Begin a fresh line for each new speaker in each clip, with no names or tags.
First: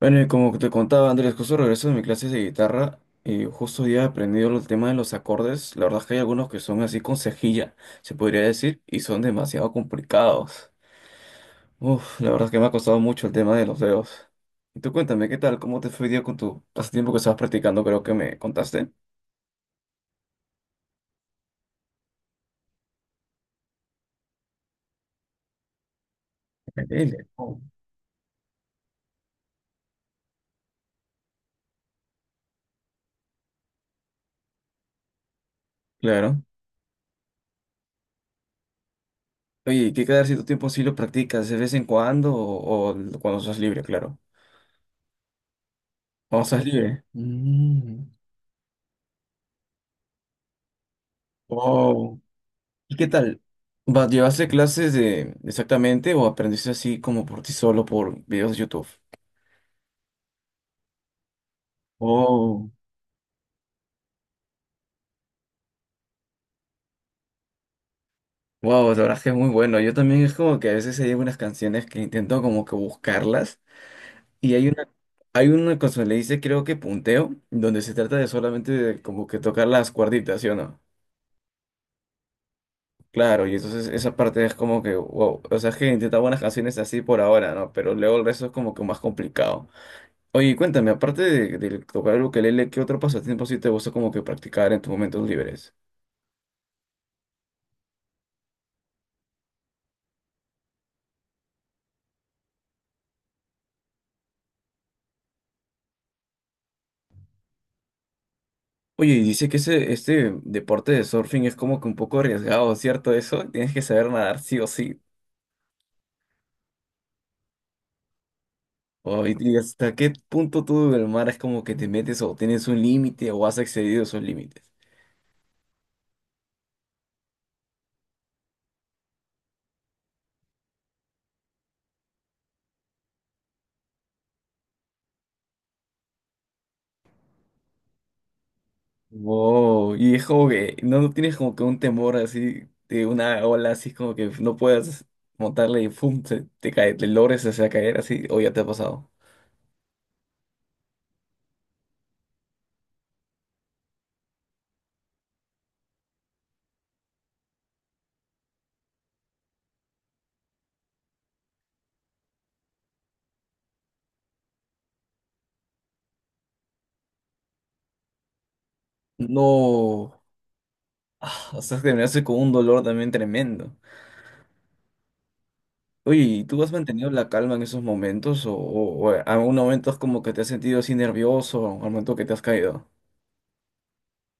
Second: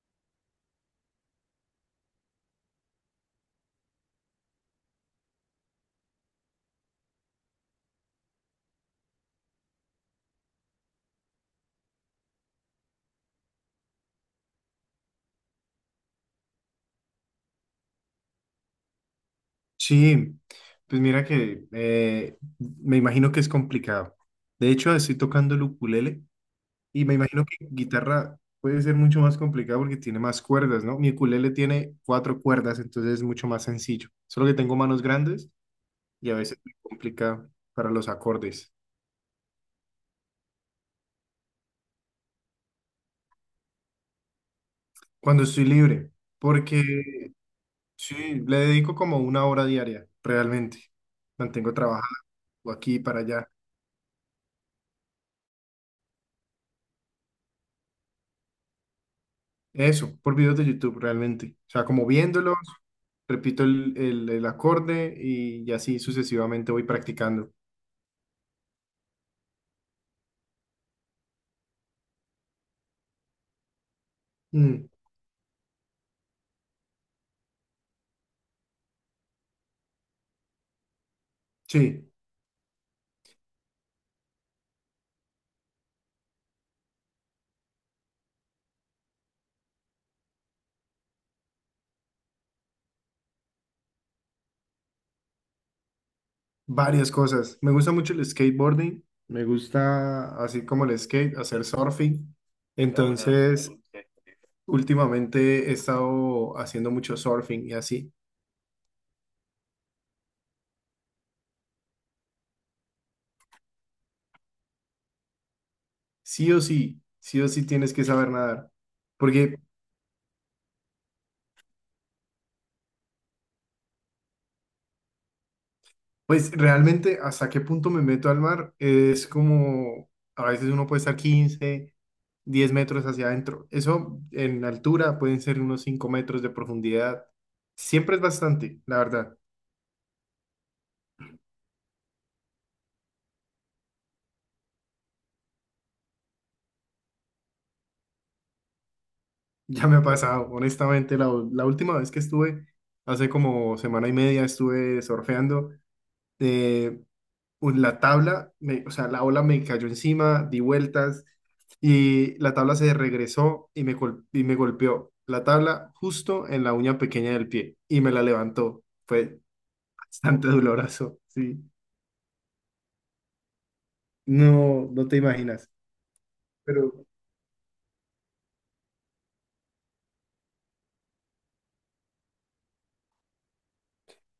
Bueno, y como te contaba Andrés, justo regreso de mi clase de guitarra y justo hoy he aprendido el tema de los acordes. La verdad es que hay algunos que son así con cejilla, se podría decir, y son demasiado complicados. La verdad es que me ha costado mucho el tema de los dedos. Y tú cuéntame, ¿qué tal? ¿Cómo te fue hoy día con tu pasatiempo que estabas practicando? Creo que me contaste.
Sí, pues mira que me imagino que es complicado. De hecho, estoy tocando el ukulele y me
Increíble.
imagino
Oh.
que guitarra puede ser mucho más complicado porque tiene más cuerdas, ¿no? Mi ukulele tiene cuatro cuerdas, entonces es mucho más sencillo. Solo que tengo manos grandes y a
Claro.
veces me complica para los acordes.
Oye, ¿qué quedar si tu tiempo sí lo practicas de vez en cuando o cuando estás libre, claro?
Cuando estoy libre,
Cuando estás
porque
libre. Mm.
sí, le dedico como una hora diaria, realmente. Mantengo
Wow.
trabajando aquí
¿Y
y
qué
para
tal?
allá.
Va, ¿llevaste clases de exactamente o aprendiste así como por ti solo por videos de YouTube?
Eso, por videos de YouTube realmente. O sea, como viéndolos,
Oh,
repito el acorde y así sucesivamente voy practicando.
wow, la verdad es que es muy bueno. Yo también es como que a veces hay algunas canciones que intento como que buscarlas y
Mm,
hay una cosa que le dice creo que punteo, donde se trata de solamente de como que tocar las cuerditas, ¿sí o no?
sí,
Claro, y entonces esa parte es como que wow, o sea, es que intenta buenas canciones así por ahora, ¿no? Pero luego el resto es como que más complicado. Oye, cuéntame, aparte de tocar el ukelele, ¿qué otro pasatiempo sí te gusta como que practicar en tus momentos libres?
varias cosas. Me gusta mucho el skateboarding, me gusta así como el skate, hacer surfing. Entonces, últimamente he estado haciendo mucho surfing y así.
Oye, y dice que ese, este deporte de surfing es como que un poco arriesgado, ¿cierto? Eso, tienes que saber nadar sí o sí.
Sí o sí tienes que saber nadar.
Oye, ¿y
Porque
hasta qué punto tú del mar es como que te metes o tienes un límite o has excedido esos límites?
pues realmente hasta qué punto me meto al mar es como a veces uno puede estar 15, 10 metros hacia adentro. Eso en altura pueden ser unos 5 metros de profundidad. Siempre es bastante, la verdad.
Wow, y es como que no tienes como que un temor así de una ola así como que no puedas montarle y pum, se- te, cae, te logres hacer caer así, o ya te ha pasado.
Ya me ha pasado, honestamente, la última vez que estuve, hace como semana y media, estuve surfeando. eh, la tabla, o sea, la ola me cayó encima, di vueltas y la tabla se regresó y me, y me golpeó la tabla justo en la uña pequeña del pie y me la levantó. Fue
No.
bastante doloroso,
Ah, o
sí.
sea, terminaste con un dolor también tremendo.
No, no te imaginas.
Oye, ¿y tú has
Pero
mantenido la calma en esos momentos? ¿O algún momento es como que te has sentido así nervioso al momento que te has caído?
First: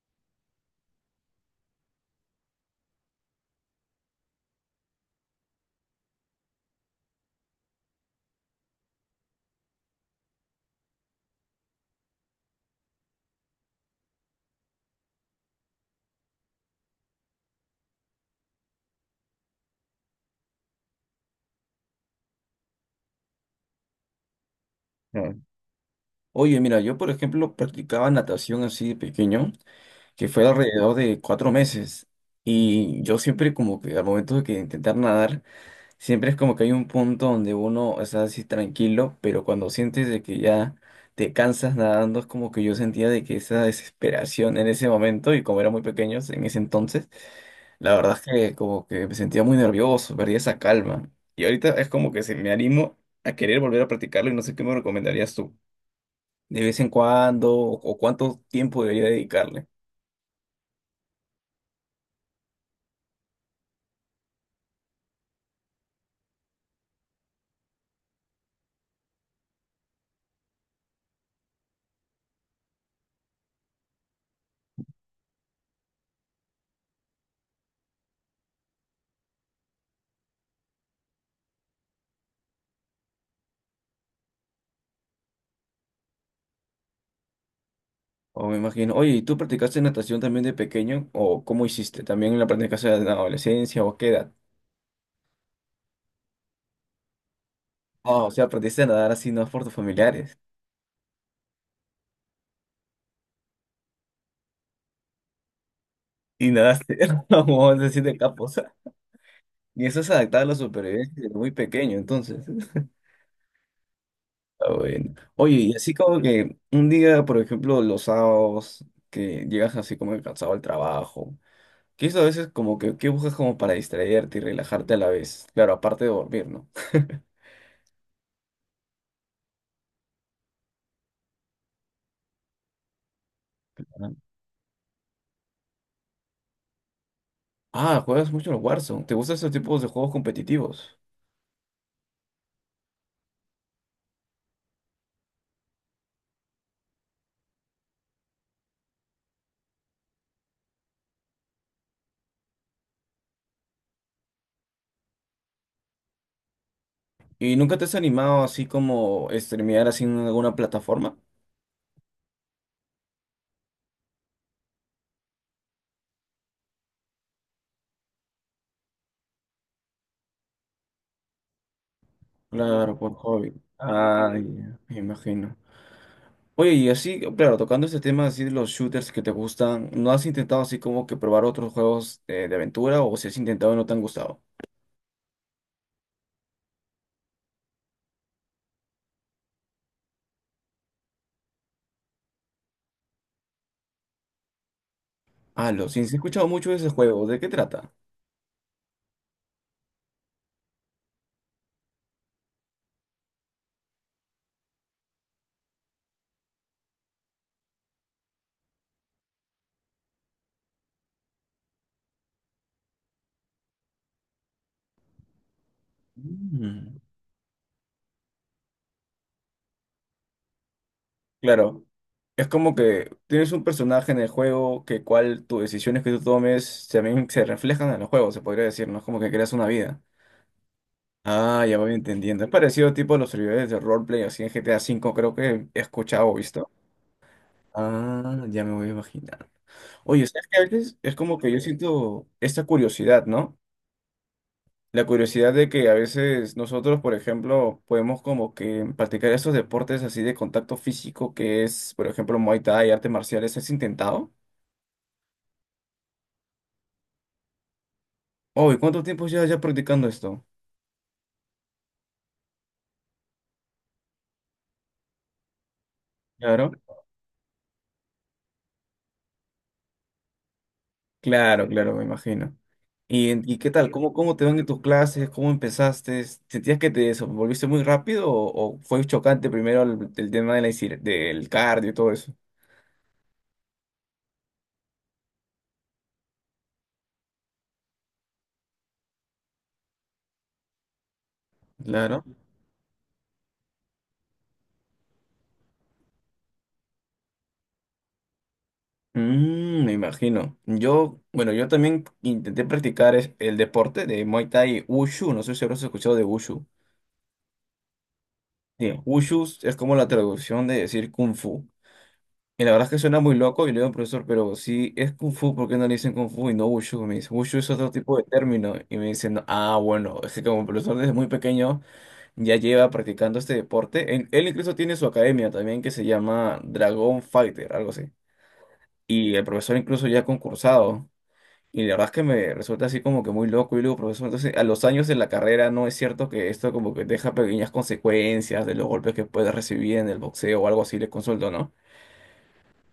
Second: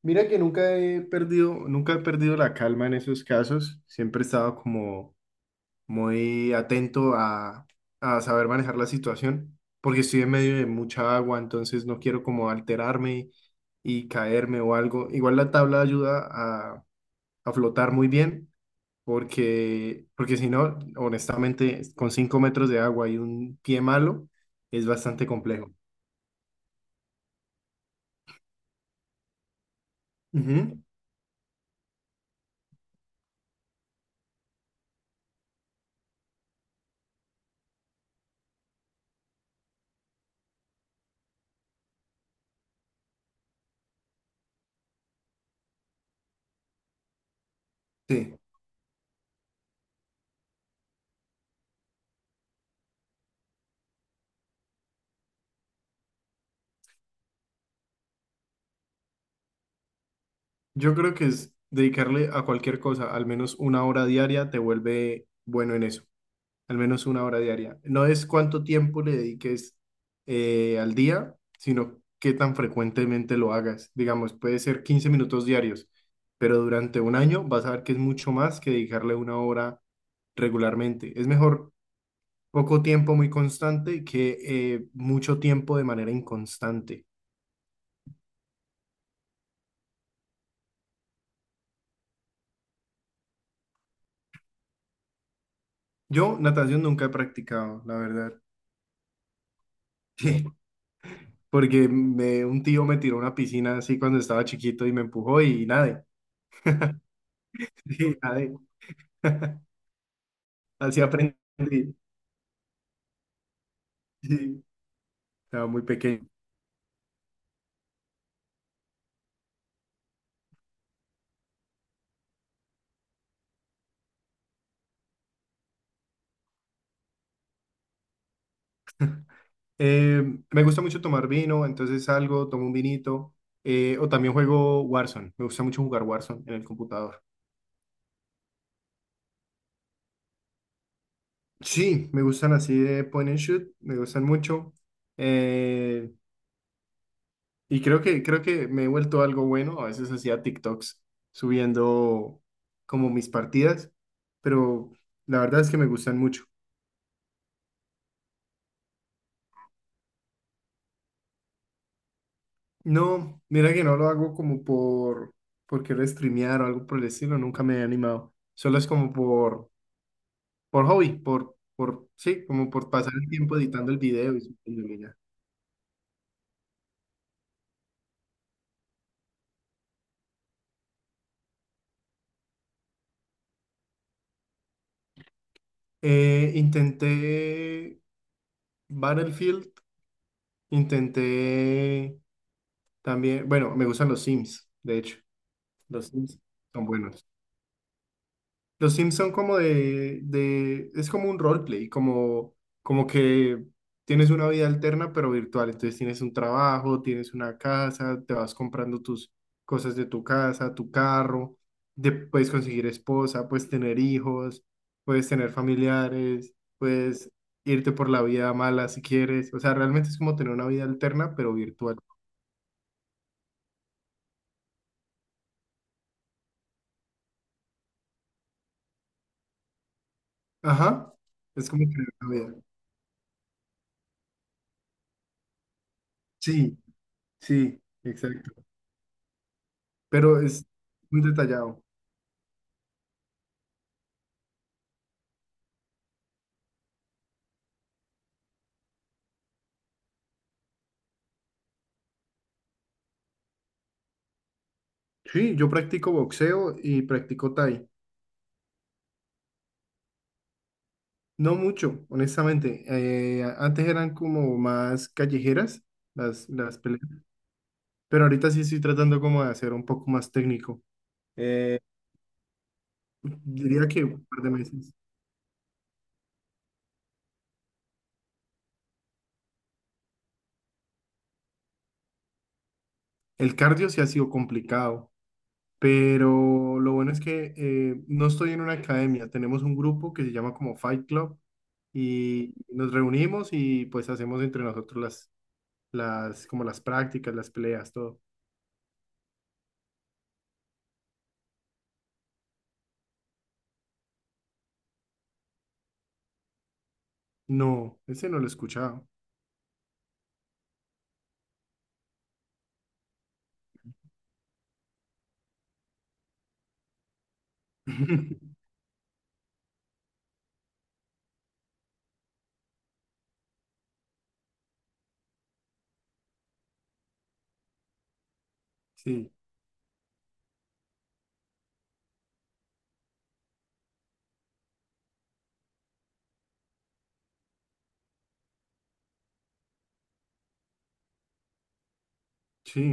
mira que nunca he perdido, nunca he perdido la calma en esos casos. Siempre he estado como muy atento a saber manejar la situación, porque estoy en medio de mucha agua, entonces no quiero como alterarme y caerme o algo. Igual la tabla ayuda a, a flotar muy bien, porque si no, honestamente, con 5 metros de agua y un pie malo, es bastante
Ah.
complejo.
Oye, mira, yo por ejemplo practicaba natación así de pequeño, que fue
Ujú,
alrededor de 4 meses. Y yo siempre como que al momento de que intentar nadar, siempre es como que hay un punto donde uno está así tranquilo, pero cuando sientes de que ya te cansas nadando, es como que yo sentía de que esa desesperación en ese momento, y como era muy pequeños en ese entonces, la verdad es
sí,
que como que me sentía muy nervioso, perdía esa calma. Y ahorita es como que se me animo a querer volver a practicarlo y no sé qué me recomendarías tú. De vez en cuando, o cuánto tiempo debería dedicarle.
yo creo que es dedicarle a cualquier cosa, al menos una hora diaria, te vuelve bueno en eso. Al menos una hora diaria. No es cuánto tiempo le dediques al día, sino qué tan frecuentemente lo hagas. Digamos, puede ser 15 minutos diarios, pero durante un año vas a ver que es mucho más que dedicarle una hora regularmente. Es mejor poco tiempo muy constante que mucho tiempo de manera inconstante.
O me imagino, oye, ¿y tú practicaste natación también de pequeño? ¿O cómo hiciste? ¿También la practicaste en la adolescencia o a qué edad?
Yo natación nunca he practicado, la
Oh, o
verdad.
sea, aprendiste a nadar así, no por tus familiares.
Porque un tío me tiró a una piscina así cuando estaba chiquito y me empujó y nadé.
Y nadaste, como es decir, de
Sí,
capo, o
nadé.
sea. Y eso es adaptar a la
Así
supervivencia desde
aprendí.
muy pequeño, entonces.
Sí,
Ah, bueno. Oye,
estaba
y
muy
así como
pequeño.
que un día, por ejemplo, los sábados, que llegas así como que cansado al trabajo, que eso a veces como que, ¿qué buscas como para distraerte y relajarte a la vez? Claro, aparte de dormir, ¿no?
Eh, Me gusta mucho tomar vino, entonces salgo, tomo un vinito. O
Ajá.
también juego Warzone. Me gusta mucho jugar Warzone en el computador.
Ah, juegas mucho el Warzone. ¿Te gustan esos tipos de juegos competitivos?
Sí, me gustan así de point and shoot, me gustan mucho. eh, y creo que me he vuelto algo bueno. A veces hacía TikToks subiendo como mis partidas, pero la verdad es que me gustan mucho.
¿Y nunca te has animado así como streamear así en alguna plataforma?
No, mira que no lo hago como por querer streamear o algo por el estilo, nunca me he animado. Solo es como por hobby, sí, como por
Claro,
pasar
por
el
hobby.
tiempo editando el video y
Ay,
subiéndolo
me
y ya.
imagino. Oye, y así, claro, tocando este tema así de los shooters que te gustan, ¿no has intentado así como que probar otros juegos de aventura o si has intentado y no te han gustado?
Intenté Battlefield, intenté también, bueno, me gustan los Sims, de hecho,
Ah, lo sí,
los
sí he
Sims
escuchado mucho de
son
ese juego.
buenos.
¿De qué trata?
Los Sims son como es como un roleplay, como, como que tienes una vida alterna pero virtual, entonces tienes un trabajo, tienes una casa, te vas comprando tus cosas de tu casa, tu carro, puedes conseguir esposa, puedes tener hijos, puedes tener familiares,
Mm.
puedes irte por la vida mala si quieres, o sea, realmente es como tener una vida alterna pero
Claro,
virtual.
es como que tienes un personaje en el juego que cual tus decisiones que tú tomes también se reflejan en el juego, se podría decir, ¿no? Es como que creas una vida.
Ajá,
Ah,
es
ya
como
voy
tener una
entendiendo. Es
vida.
parecido tipo a los servidores de roleplay así en GTA V, creo que he escuchado o visto.
Sí, sí,
Ah,
exacto,
ya me voy a imaginar. Oye,
pero
¿sabes que a
es
veces es
muy
como que yo
detallado.
siento esta curiosidad, ¿no? La curiosidad de que a veces nosotros, por ejemplo, podemos como que practicar estos deportes así de contacto físico que es, por ejemplo, Muay Thai, artes marciales, ¿has intentado?
Sí, yo practico boxeo y practico Thai.
Oh, ¿y cuánto tiempo llevas ya practicando esto?
No mucho, honestamente. Antes eran como más callejeras las,
Claro,
las peleas, pero ahorita sí estoy tratando como de hacer un poco más técnico.
claro,
Eh,
claro, me imagino. ¿Y, en- y qué
Diría
tal?
que
¿Cómo,
un
cómo
par
te
de
van en tus
meses.
clases? ¿Cómo empezaste? ¿Sentías que te desenvolviste muy rápido o fue chocante primero el tema de la, insi- del cardio y todo eso?
El cardio sí ha sido complicado, pero lo bueno es que no estoy en una academia. Tenemos un grupo que se llama como Fight Club
Claro.
y nos reunimos y pues hacemos entre nosotros como las prácticas, las peleas, todo.
Mm, me imagino. Yo, bueno, yo también intenté practicar es- el deporte de Muay Thai Wushu. No sé si habrás escuchado de Wushu.
No, ese no lo he
Bien,
escuchado.
Wushu es como la traducción de decir Kung Fu. Y la verdad es que suena muy loco y le digo al profesor, pero si es Kung Fu, ¿por qué no le dicen Kung Fu y no Wushu? Me dice, Wushu es otro tipo de término. Y me dicen, ah, bueno, es que como el profesor desde muy pequeño ya lleva practicando este deporte. Él incluso tiene su academia también que se llama Dragon Fighter, algo así.
Sí,
Y el profesor incluso ya ha concursado. Y la verdad es que me resulta así como que muy loco y luego, profesor, entonces a los años de la carrera no es cierto que esto como que deja pequeñas consecuencias de los golpes que puedes recibir en el boxeo o algo así, le consulto, ¿no?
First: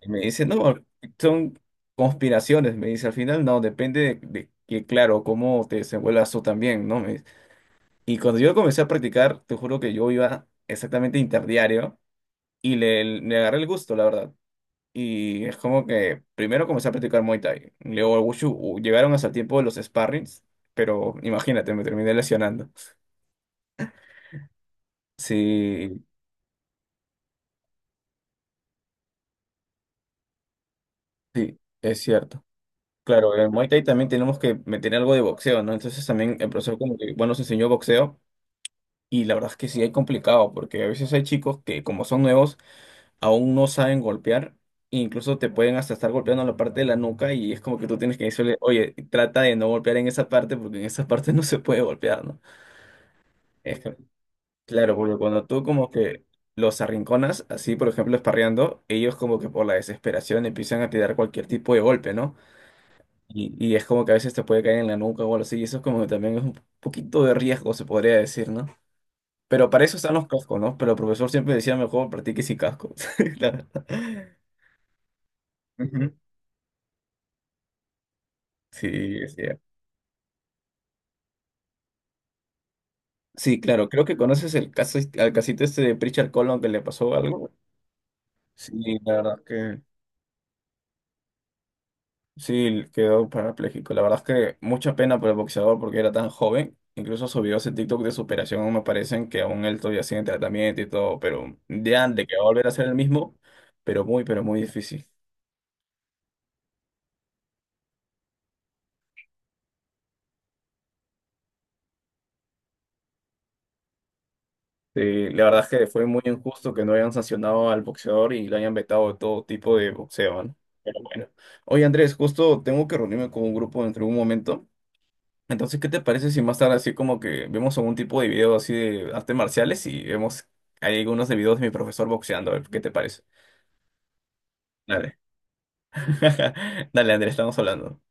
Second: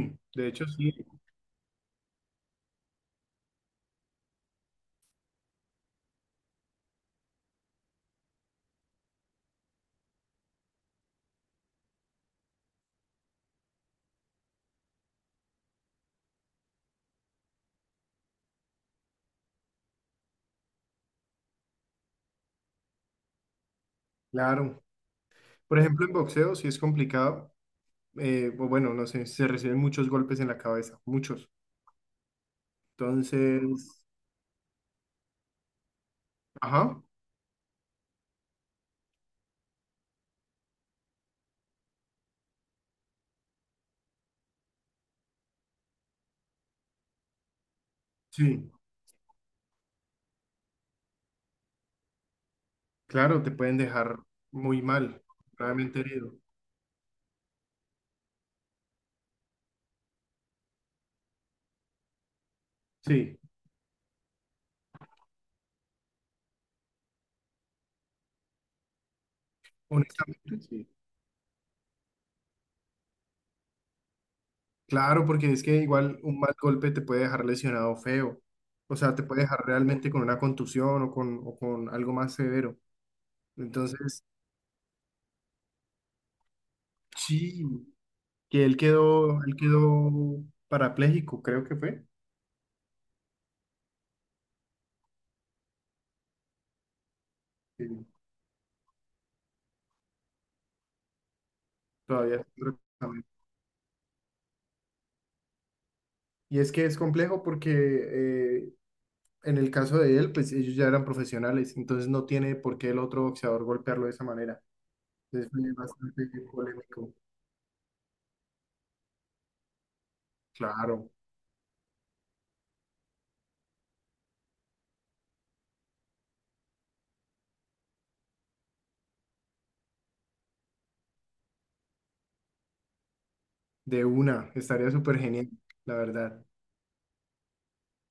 Y me dice,
de hecho
no,
sí,
son conspiraciones, me dice, al final no, depende de que, claro, cómo te desenvuelvas tú también, ¿no? Me dice. Y cuando yo comencé a practicar, te juro que yo iba exactamente interdiario y le agarré el gusto, la verdad. Y es como que primero comencé a practicar Muay Thai. Luego el Wushu u- llegaron hasta el tiempo de los sparrings, pero imagínate, me terminé lesionando.
claro. Por
Sí,
ejemplo, en boxeo sí es complicado. O bueno, no sé, se reciben muchos golpes en la cabeza, muchos.
sí, es cierto. Claro, en el Muay Thai
Entonces,
también tenemos que meter algo de boxeo, ¿no? Entonces también el profesor como
ajá,
que, bueno, nos enseñó boxeo y la verdad es que sí es complicado porque a veces hay chicos que como son nuevos aún no saben golpear e incluso te pueden hasta estar golpeando la parte de la nuca y es como que tú tienes que decirle,
sí,
oye, trata de no golpear en esa parte porque en esa parte no se puede golpear, ¿no?
claro, te pueden
Es que-
dejar muy
Claro, porque
mal,
cuando tú como
gravemente
que
herido.
los arrinconas, así por ejemplo esparreando, ellos como que por la desesperación empiezan a tirar cualquier tipo de golpe, ¿no?
Sí,
Y es como que a veces te puede caer en la nuca o algo así, y eso es como que también es un poquito de riesgo, se podría decir, ¿no? Pero para eso están los
honestamente,
cascos, ¿no?
sí.
Pero el profesor siempre decía, mejor practique sin casco. La verdad.
Claro, porque es que
Ujú.
igual un mal golpe te puede dejar lesionado feo.
Sí,
O sea, te
es
puede dejar realmente con una contusión o con algo más severo.
Sí, claro, creo que
Entonces,
conoces el caso, al casito este de Pritchard Colon que le pasó algo.
sí, que él
Sí, la
quedó,
verdad
él
que...
quedó parapléjico, creo que fue.
Sí, quedó parapléjico. La verdad es que mucha pena por el boxeador porque era tan joven. Incluso sus videos en
Que
TikTok de superación me parecen que aún él todavía sigue en tratamiento y todo, pero ya de que
todavía
va a
está
volver a
en
ser el
tratamiento.
mismo, pero muy difícil.
Y es que es complejo porque en el caso de él, pues ellos ya eran profesionales, entonces no tiene por qué el otro boxeador golpearlo de esa manera.
Sí, la
Entonces
verdad es
fue
que fue muy
bastante
injusto que no hayan
polémico.
sancionado al boxeador y lo hayan vetado de todo tipo de boxeo, ¿no? Pero
Claro,
bueno. Oye, Andrés, justo tengo que reunirme con un grupo dentro de un momento. Entonces, ¿qué te parece si más tarde así como que vemos algún tipo de video así de artes marciales y vemos hay algunos de videos de mi profesor boxeando? A ver, ¿qué te parece?
de una, estaría
Dale.
súper genial, la verdad.
Dale, Andrés, estamos hablando.